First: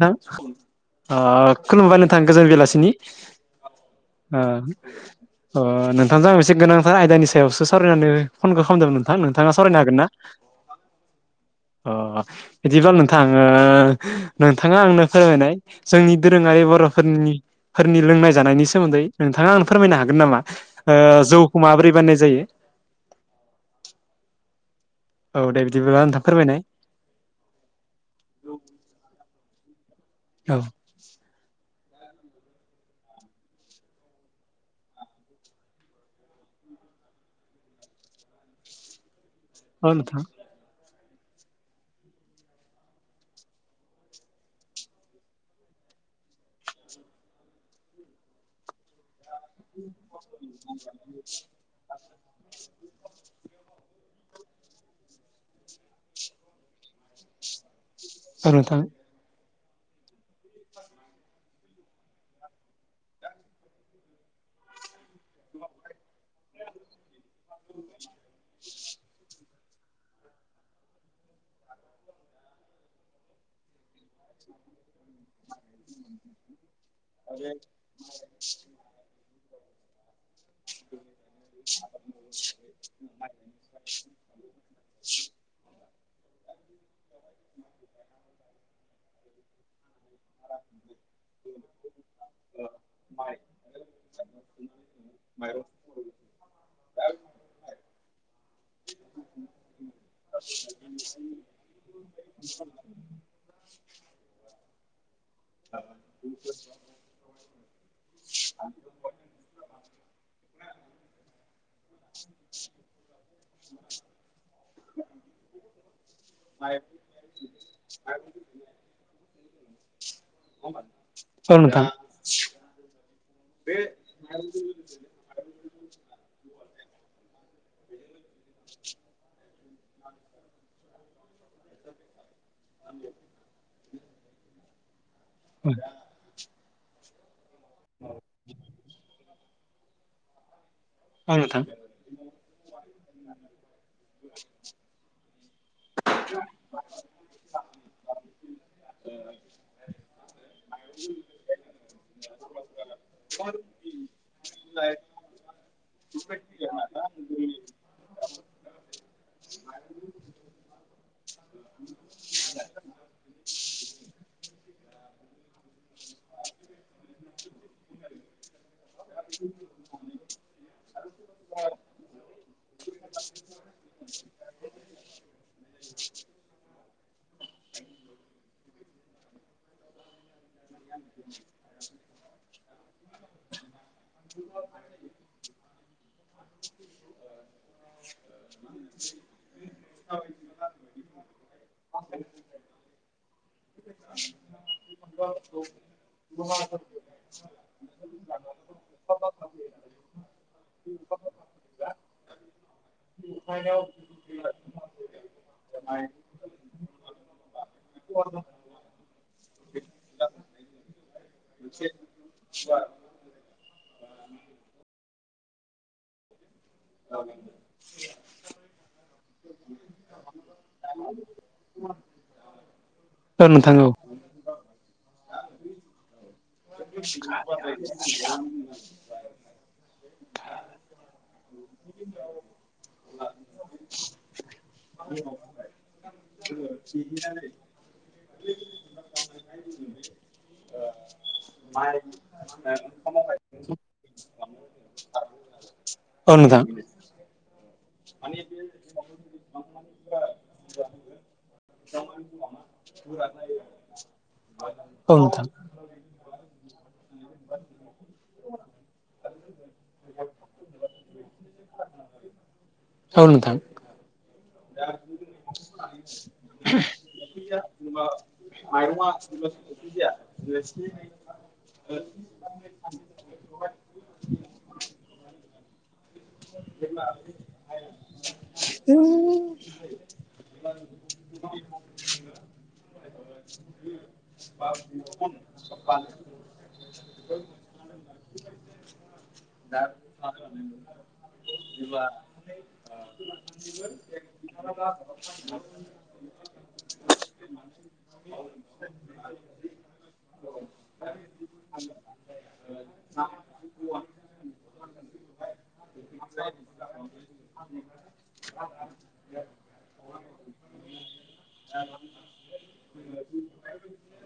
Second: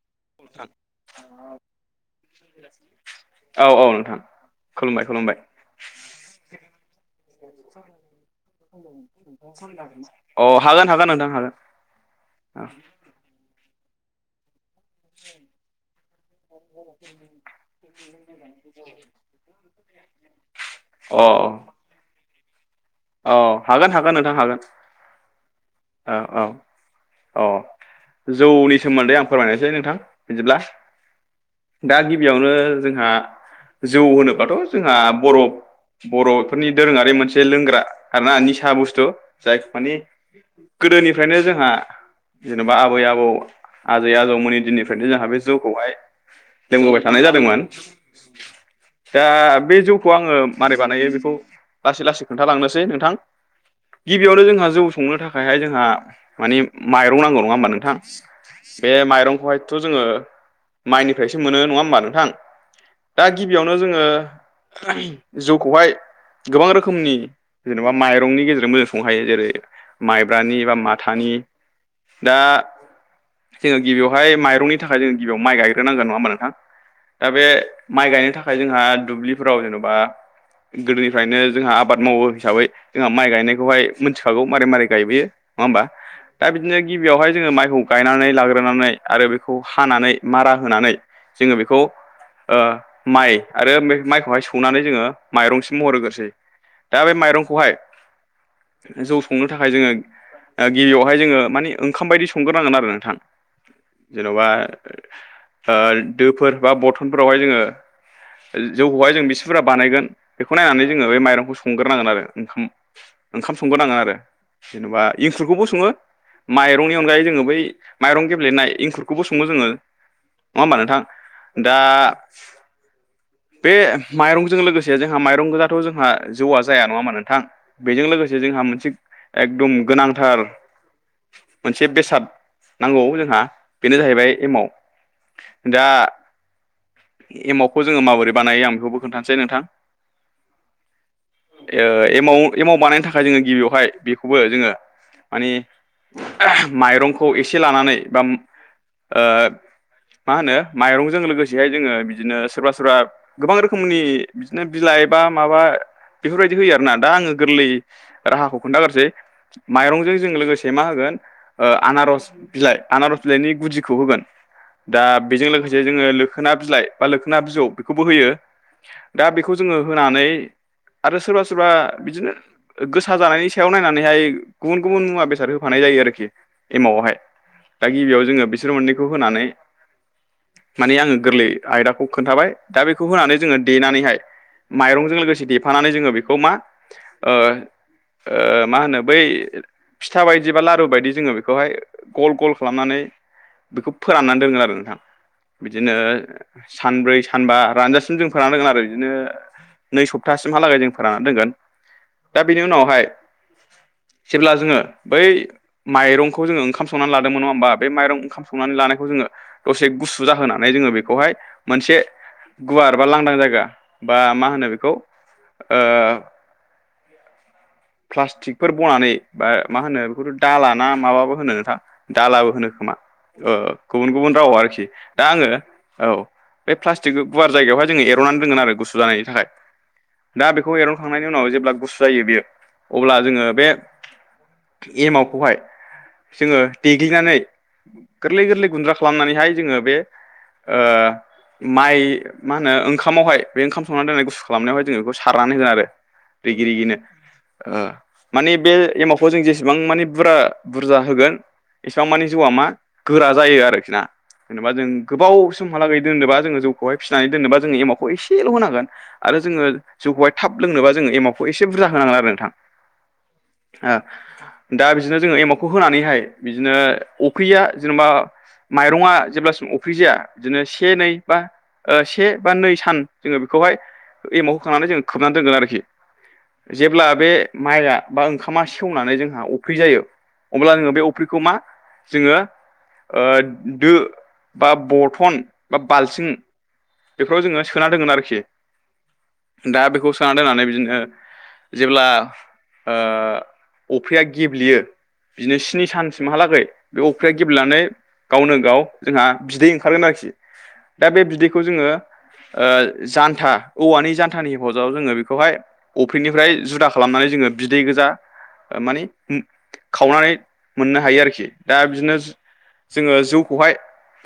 नोंथां ओ खुलुमबाय नोंथां गोजोन बेलासिनि औ औ नोंथां खुलुमबाय खुलुमबाय अ नोंथांजों आं एसे गोनांथार आयदानि सायावसो सावरायनानै फनखौ खालामदोंमोन नोंथां नोंथाङा सावरायनो हागोन ना अ हागोन हागोन हागां हागोन अ अ बिदिबाल नोंथाङो नोंथाङा आंनो फोरमायनाय जोंनि दोरोङारि बर'फोरनि फोरनि लोंनाय जानायनि सोमोन्दै नोंथाङा आं फोरमायनो हागोन नामा ओ औ जौखौ माबोरै बाननाय जायो? औ हागोन हागोन नोंथां हागोन। औ दे बिदिब्ला नोंथां फोरमायनाय। अ जौनि सोमोन्दै आं फोरमायनोसै नोंथां औ बिदिब्ला। दा गिबियावनो जोंहा जौ होनोबाथ' जोंहा बर' बर'फोरनि दोरोङारि मोनसे लोंग्रा आरोना निसा बुस्थु जाय औ नोंथां मानिगोदोनिफ्रायनो जोंहा जेनेबा आबै आबौ आजै आजौमोननि दिननिफ्रायनो जोंहा बे जौखौहाय लोंबोबाय थानाय जादोंमोन दा बे जौखौ आङो मारै बानायो बेखौ लासै लासै खोन्थालांनोसै नोंथां। गिबियावनो जोंहा जौ संनो थाखायहाय जोंहा मानि माइरं नांगौ नङा होमबा नोंथां? औ नोंथां बे माइरंखौहायथ' जोङो माइनिफ्रायसो मोनो नङा होमबा नोंथां? दा गिबियावनो जोङो [unintelligible] जौखौहाय गोबां रोखोमनि जेनेबा माइरंनि गेजेरजोंबो जों सं हायो जेरै माइब्रानि बा माथानि दा जोङो गिबियावहाय माइरंनि थाखाय जों गिबियाव माइ गायग्रोनांगोन नङा होमबा नोंथां? दा बे माइ गायनो थाखाय जोंहा दुब्लिफोराव जेन'बा गोदोनिफ्रायनो जोंहा आबाद मावो हिसाबै जोंहा माइ गायनायखौहाय मिथिखागौ मारै मारै गायबोयो नङा होमबा? दा बिदिनो गिबियावहाय जोङो माइखौ गायनानै लाग्रोनानै आरो बेखौ हानानै मारा होनानै जोङो बेखौ ओ माइ आरो बे माइखौहाय सौनानै जोङो माइरं महर होग्रोसै दा बे माइरंखौहाय जौ संनो थाखाय जोङो दा गिबियावहाय जोङो माने ओंखाम बायदि संग्रोनांगोन आरो नोंथां। जेन'बा ओ दोफोर बा बरथनफोरावहाय जोङो जौखौहाय जों बिसिफोरा बानायगोन बेखौ नायनानै जोङो बे माइरंखौ संग्रोनांगोन आरो। ओंखाम ओंखाम संग्रोनांगोन आरो। जेनेबा इंखुरखौबो सङो माइरंनि अनगायै जोङो बै माइरं गेब्लेनाय इंखुरखौबो सङो जोङो। नङा होमबा औ नोंथां दा नोंथां बे माइरंजों लोगोसे जोंहा माइरं गोजाथ' जोंहा जौआ जाया नङा मा नोंथां बेजों लोगोसे जोंहा मोनसे एकदम गोनांथार मोनसे बेसाद नांगौ जोंहा बेनो जाहैबाय एमाव। दा एमावखौ जोङो माबोरै बानायो आं बेखौबो खोन्थानोसै नोंथां। औ नोंथां ओ एमाव एमाव बानायनो थाखाय जोङो गिबियावहाय बेखौबो जोङो माने माइरंखौ एसे लानानै बा ओ मा होनो माइरंजों लोगोसेहाय जोङो बिदिनो सोरबा सोरबा गोबां रोखोमनि बिदिनो बिलाइ एबा माबा बेफोरबायदि होयो आरोना दा आङो गोरलै राहाखौ खोन्थागारसै माइरंजों जों लोगोसे मा होगोन ओ आनारस बिलाइ आनारस बिलाइनि गुदिखौ होगोन दा बेजों लोगो जे जोङो लोखोना बिलाइ बा लोखोना बिजौ बेखौबो होयो। दा बेखौ जोङो होनानै आरो सोरबा सोरबा बिदिनो गोसा जानायनि सायाव नायनानैहाय गुबुन गुबुन मुवा बेसाद होफानाय जायो आरोखि एमावआवहाय दा गिबियाव जोङो बिसोर मोननैखौ होनानै माने आङो गोरलै आयदाखौ खोन्थाबाय दा बेखौ होनानै जोङो देनानैहाय माइरंजों लोगोसे देफानानै जोङो बेखौ मा ओ ओ मा होनो बै फिथा बायदि बा लारु बायदि जोङो बेखौहाय गल गल खालामनानै बेखौ फोराननानै दोनगोन आरो नोंथां बिदिनो सानब्रै सानबा रानजासिम जों फोरान होगोन आरो बिदिनो नै सप्तासिमहालागै जों फोरानना दोनगोन दा बेनि उनावहाय जेब्ला जोङो बै माइरंखौ जोङो ओंखाम संनानै लादों नङा होनोमबा बे माइरं ओंखाम- संनानै लानायखौ जो दसे गुसु जाहोनानै जोङो बेखौहाय मोनसे गुवार बा लांदां जायगा बा मा होनो बेखौ ओ [unintelligible] प्लास्टिकफोर बनानै बा मा होनो दालााना माबाबो होनो नोंथां। दालाबो होनो खोमा औ नोंथां गुबुन गुबुन राव आरोखि दा आङो औ बे प्लास्टिक गुवार जायगायावहाय जोङो एर'नानै रोंगोन आरो गुसु जानायनि थाखाय दा बेखौ एरनखांनायनि उनाव जेब्ला गुसु जायो बेयो अब्ला जोङो बे एमआावखौहाय जोङो देग्लिनानै गोरलै गोरलै गुन्द्रा खालामनानैहाय जोङो बे माइ मा होनो ओंखामावहाय बे ओंखाम संनानै दोननाय गुसु खालामनायावहाय जोंङो बेखौ सारनानै होयो आरो औ नोंथां रिगि रिग नो ओ माने बे एमावखौ जों जेसेबां माने बुरजा होगोन एसेबां मानि जौआ मा गोरा जायो। आरोखि ना जेनेबा जों औ नोंथां गोबाव समहागै दोनबा जोङो जौखौहाय फिनानै दोनोबबा जोंङो एमावखौ एसेल' होनांगोन आरो जोङो जौखौहाय थाब लोंनोबा जोङो एमावखौ एसे बुरजा होनांगोन आरो नोंथां। औ नोंथां। ओ दा बिदिनो जोङो एमावखौ होनानैहाय बिदिनो अख्रिया जेनेबा माइरङा जेब्लासिम अफ्रि जाया बिदिनो से नै बा से बा नै सान जोङो बेखौहाय एमाव होखांनानै जोङो खोबनानै दोनगोन आरोखि जेब्ला बे माइआ बा ओंखामा सेवनानै जोंहा अफ्रि जायो। अब्ला जोङो बे अफ्रिखौ मा जोङो ओ दो बा बथन बा बालथिं बेफोराव जोङो सोना दोनोन आरोखि दा बेखौ सोना दोननानै बिदिनो जेब्ला [unintelligible] ओ अफ्रिया गेब्लेयो बिदिनो स्नि सानसिमहालागै बे अफ्रिया गेब्लेनानै गावनो गाव जोंहा बिदै ओंखारगोन आरोखि दा बे बिदैखौ जोङो। ओ जानथा औवानि जानथानि हेफाजाबाव जोङो बेखौहाय अफ्रिनिफ्राय जुदा खालामनानै जोङो बिदै गोजा ओ मानि खावनानै मोननो हायो आरोखि दा बिदिनो जोङो जौखौहाय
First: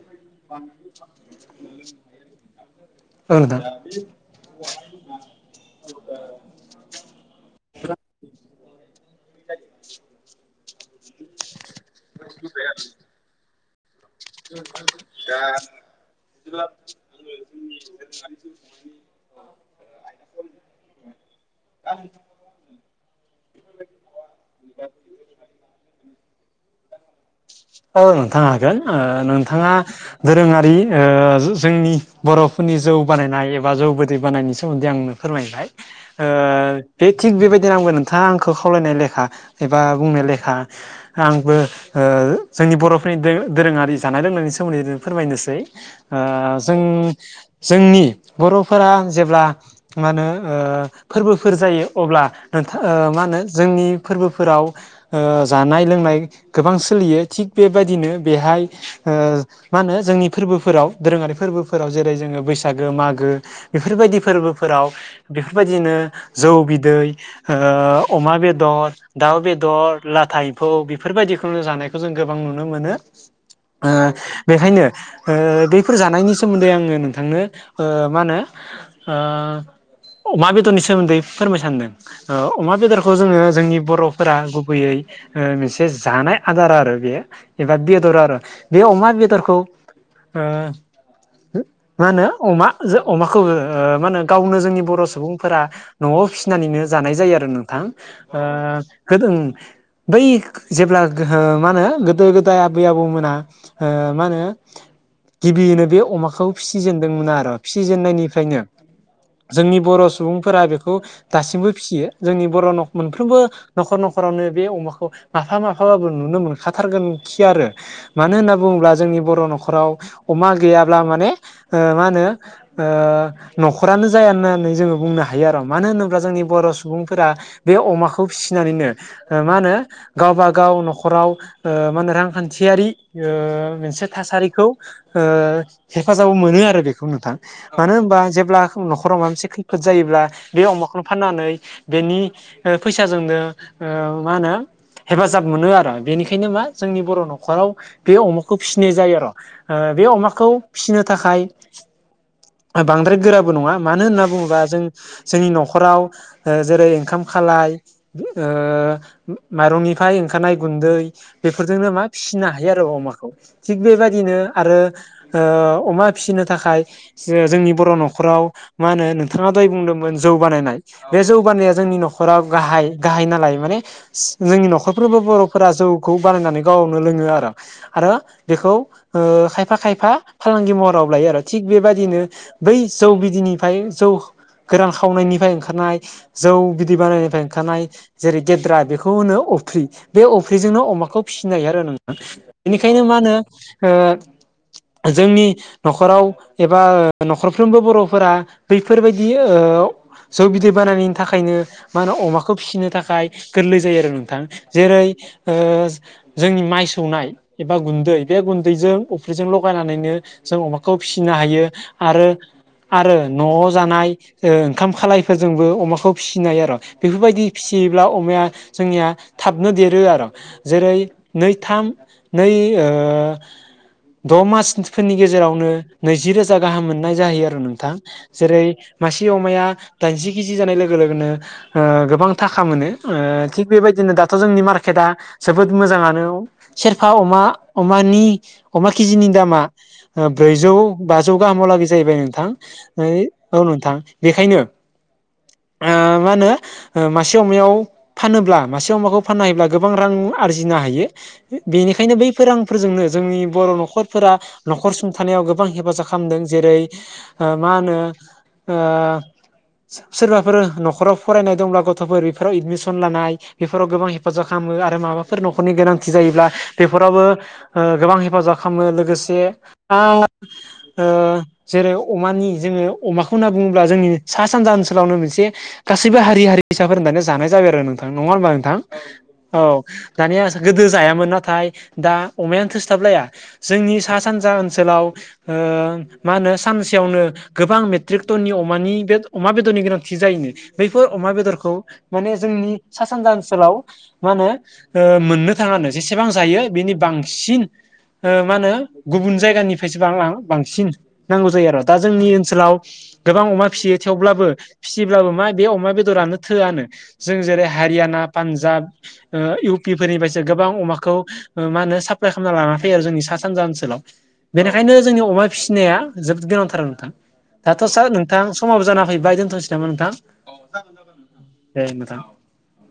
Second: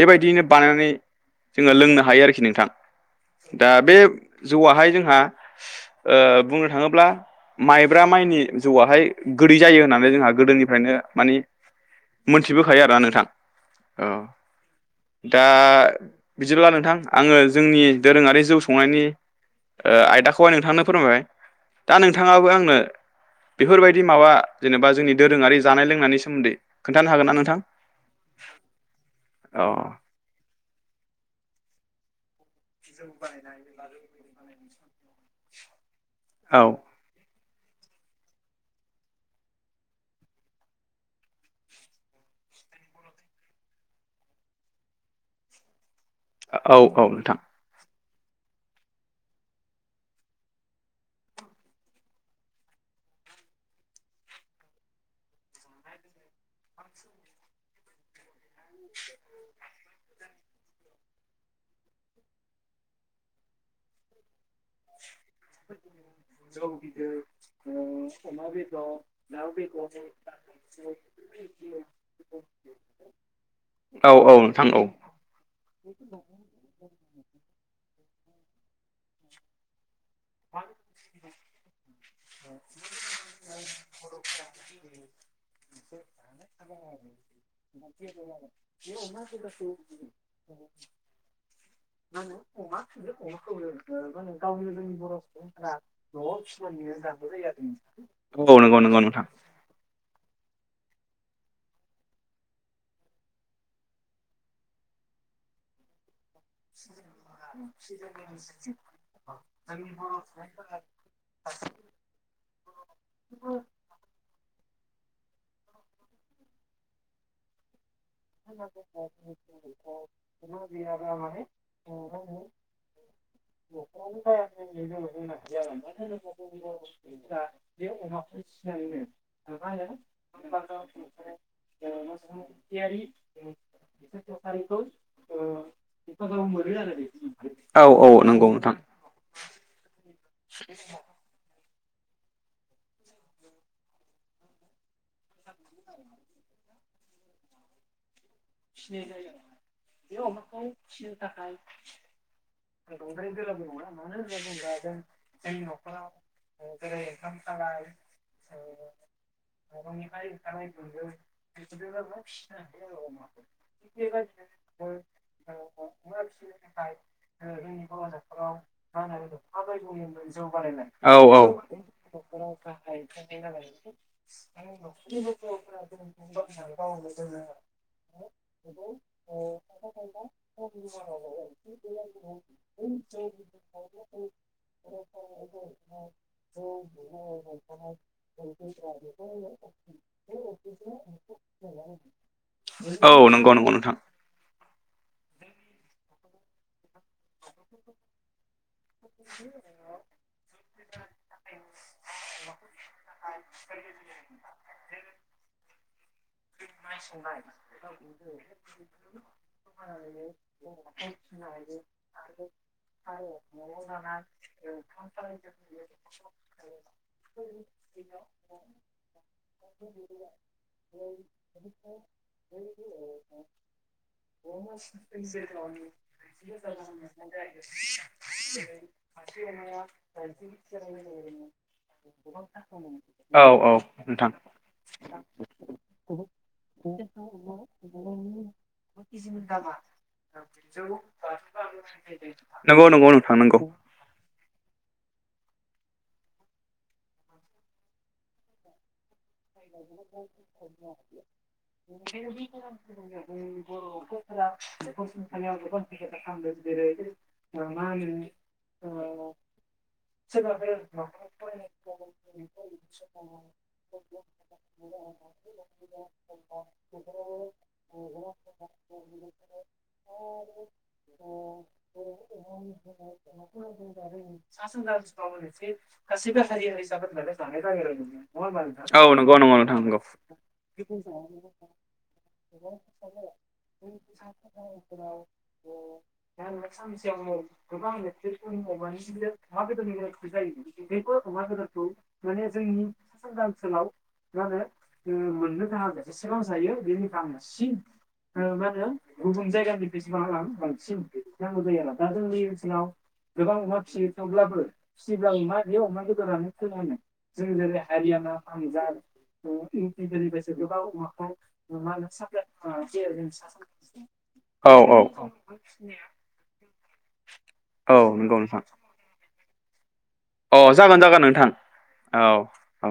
बेबायदियैनो बानायनानै जोङो लोंनो हायो आरोखि नोंथां। औ नोंथां। जौआाहाय जोंहा ओ बुंनो थाङोब्ला माय ब्रा माइनि जौआाहाय गोदै जायो होननानै जोंहा गोदोनिफ्रायनो मानि मोनथिबोखायो आरोना नोंथां। औ [unintelligible] दा बिदिब्ला नोंथां आङो जोंनि दोरोङारि जौ संनायनि ओ आयदाखौहय नोंथांनो फोरमायबाय दा नोंथाङाबो आंनो बेफोरबायदि माबा जेनेबा जोंनि दोरोङारि जानाय लोंनायनि सोमोन्दै खोन्थानो हागोन ना नोंथां? औ नोंथां हागोन ओ औ नोंथाङा दोरोङारि ओ जोंनि बर'फोरनि जौ बानायनाय एबा जौ गोदै बानायनि सोमोन्दै आंनो फोरमायबाय ओ औ बे थिग बेबायदि आंबो नों नोंथाङा आंखौ खावलायनाय लेखा एबा बुंनाय लेखा आंबो ओ जोंनि बर'फोरनि दोरोङारि जानाय लोंनायनि सोमोन्दै नो फोरमायनोसै। ओ‌ औ जों औ नोंथां जोंनि बर'फोरा जेब्ला मा होनो ओ फोरबोफोर जायो अब्ला ओ मा होनो जोंनि फोरबोफोराव ओ जानाय लोंनाय गोबां सोलियो थिग बेबायदिनो बेहाय ओ मा होनो जोंनि फोरबोफोराव दोरोङारि फोरबोफोराव जेरै जोंङो बैसागो मागो बेफोरबायदि फोरबोफोराव बेफोरबायदिनो जौ बिदै ओ अमा बेदर दाउ बेदर लाथा एमफौ बेफोरबायदिखौनो जानायखौ जों गोबां नुनो मोनो ओ औ औ नोंथां औ बेखायनो ओ बेफोर जानायनि सोमोन्दै आङो नोंथांनो ओ मा होनो ओ अमा बेदरनि सोमोन्दै फोरमाय सानदों। ओ अमा बेदरखौ जोंङो जोंनि बर'फोरा गुबैयै ओ मोनसे जानाय आदार आरो बेयो। बे अमा बेदर ओ खौ मा होनो अमा जो ओ अमाखौ ओ मा होनो गावनो जोंनि बर' सुबुं फोरा न'आव फिसिनानैनो जानाय जायो आरो नोंथां ओ औ उम नंगौ नंगौ नोंथां गोदों बै जेब्ला ओ मा होनो गोदो गोदाय आबै-आबौ मोना ओ मा होनो गिबियैनो बे अमाखौ फिसिजेनदोंमोन आरो फिसिजेननायनिफ्रायनो जोंनि बर' सुबुंफोरा बेखौ दासिमबो फिसियो जोंनि बर' न' मोनफ्रोमबो न'खर न'खरावनो बे अमाखौ माफा माफाबाबो नुनो मोनखाथारगोन खि आरो। मानो होनना बुङोब्ला जोंनि बर' न'खराव अमा गैयाब्ला माने ओ मा होनो ओ न'खरानो जाया होननानै जोंङो बुंनो हायो आरो मानो होनोब्ला जोंनि बर' सुबुंफोरा बे अमाखौ फिसिनानैनो ओ मा होनो गावबा गाव न'खराव ओ मा होनो रांखान्थियारि ओ मोनसे थासारिखौ ओ हेफाजाब मोनो आरो बेखौ नोंथां। औ मानो औ होनबा नंगौ जेब्ला नोंथां न'खराव माबा मोनसे खैफोद जायोब्ला बे अमाखौनो नानै बेनि ओ फैसाजोंनो ओ मा होनो हेफाजाब मोनो आरो बेनिखायनो मा जोंनि बर' न'खराव बे अमाखौ फिसिनाय जायो आरो ओ बे अमाखौ फिसिनो थाखाय बांद्राय गोराबो नङा मानो होनना बुङोबा जों जोंनि न'खर आव ओ जेरै ओंखाम खालाय ओ माइरंनिफ्राय ओंखारनाय गुन्दै बेफोरजोंनो मा फिसिनो हायो आरो अमाखौ। थिग बेबायदिनो आरो ओ अमा फिसिनो थाखाय जो जोंनि बर' न'खराव मा होनो नोंथाङा दहाय बुंदोंमोन जौ बानायनाय। बे औ औ जौगानायनाया जोंनि न'खराव गाहाय गाहाय नालाय माने जोंनि न'खरफ्रावबो बर'फोरा जौ खौ बानायनानै गावनो लोंङो आरो। आरो बेखौ ओ खायफा खायफा फालांगि महराव लायो आरो। थिग बेबायदिनो बै जौ बिदैनिफ्राय जौ गोरान खावनायनिफ्राय ओंखारनाय जौ बिदै बानायनायनिफ्राय ओंखारनाय जेरै गेद्रा बेखौ होनो अफ्रि बे अफ्रिजोंनो अमाखौ फिसिनाय आरो नोंथां। बेनिखायनो मा औ होनो नंगौ नंगौ ओ नोंथां जोंनि न'खराव एबा न'खरफ्रोमबो बर'फोरा बैफोरबायदि ओ जौ बिदै बानायनि थाखायनो मा होनो अमाखौ फिसिनो थाखाय गोरलै जायो आरो नोंथां जेरै ओ जोंनि माइ सौनाय एबा गुन्दै बे गुन्दैजों अफ्रिजों लगायनानैनो जों अमाखौ फिसिनो हायो आरो आरो न'आव जानाय ओ ओंखाम खालाय फोरजोंबो अमाखौ फिसिनो हायो आरो बेफोरबायदि फिसियोब्ला अमाया जोंनिया थाबनो देरो आरो जेरै नै थाम नै ओ द मासफोरनि गेजेरावनो नैजि रोजा गाहाम मोननाय जायो आरो नोंथां जेरै मासे अमाया जि केिजि जानाय लोगो लोगोनो ओ गोबां थाखा मोनो ओ औ थिग औ बेबायदिनो नोंथां दाथ' जोंनि मार्केटआ जोबोद मोजाङानो सेरफा अमा अमानि अमा केजिनि दामा ओ ब्रैजौ बाजौ गाहामलागै जाहैबाय नोंथां नंगौ नंगौ नोंथां नंगौ औ नोंथां बेखायनो ओ मा होनो ओ मासे अमायाव फानोब्ला मासे अमाखौ फाननो हायोब्ला गोबां रां आरजिनो हायो बेनिखायनो बैफोर रांफोरजोंनो जोंनि बर' न'खर फोरा न'खर सुंथानायाव गोबां हेफाजाब खालामदों जेरै ओ मा होनो ओ सोरबाफोर न'खराव फरायनाय दंब्ला गथ'फोर बेफोराव एदमिसन लानाय बेफोराव गोबां हेफाजाब खालामो आरो माबाफोर न'खरनि गोनांथि जायोब्ला बेफोरावबो ओ गोबां हेफाजाब खालामो लोगोसे आं ओ जेरै अमानि जोंङो अमाखौ होनना बुङोब्ला जोंनि सा सानजा ओनसोलावनो मोनसे गासैबो हारि हारिसाफोर होननानै जानाय जाबाय आरो नोंथां नङा होनबा नोंथां? औ नंगौ नंगौ नोंथां औ नंगौ दानिया गोदो जायामोन नाथाय दा अमायानो थोस्लाबलाया जोंनि सा सानजा ओनसोलाव ओ मा होनो सानसेयावनो गोबां मेट्रिक नि अमानि बे [unintelligible] अमा बेदरनि गोनांथि जायोनो बैफोर अमा बेदरखौ माने जोंनि सा सानजा ओनसोल आव मा होनो ओ मोननो थांङानो जेसेबां जायो बिनि बांसिन ओ मा होनो गुबुन जायगानिफ्रायसो बांलां बांसिन नांगौ जायो आरो दा जोंनि ओनसोलाव गोबां अमा फिसियो थेव ब्लाबो फिसि ब्लाबो मा बे अमा बेदरानो थोआनो जों जेरै हारियानना पान जाब ओ इउपि फोरनिफ्रायसो गोबां अमाखौ ओ मा होनो साप्लाइ खालामना लाना फैयो आरो जोंनि सा सानजा ओन ओनसोलाव औ औ बेनिखायनो जोंनि अमा फिसिनाया जोबोद गोनांथार नोंथां दाथ' औ सार नंगौ नोंथां समाबो जाना फैबाय दोनथ'नोसै नामा नोंथां? अ जागोन जागोन नोंथां दे नोंथां औ औ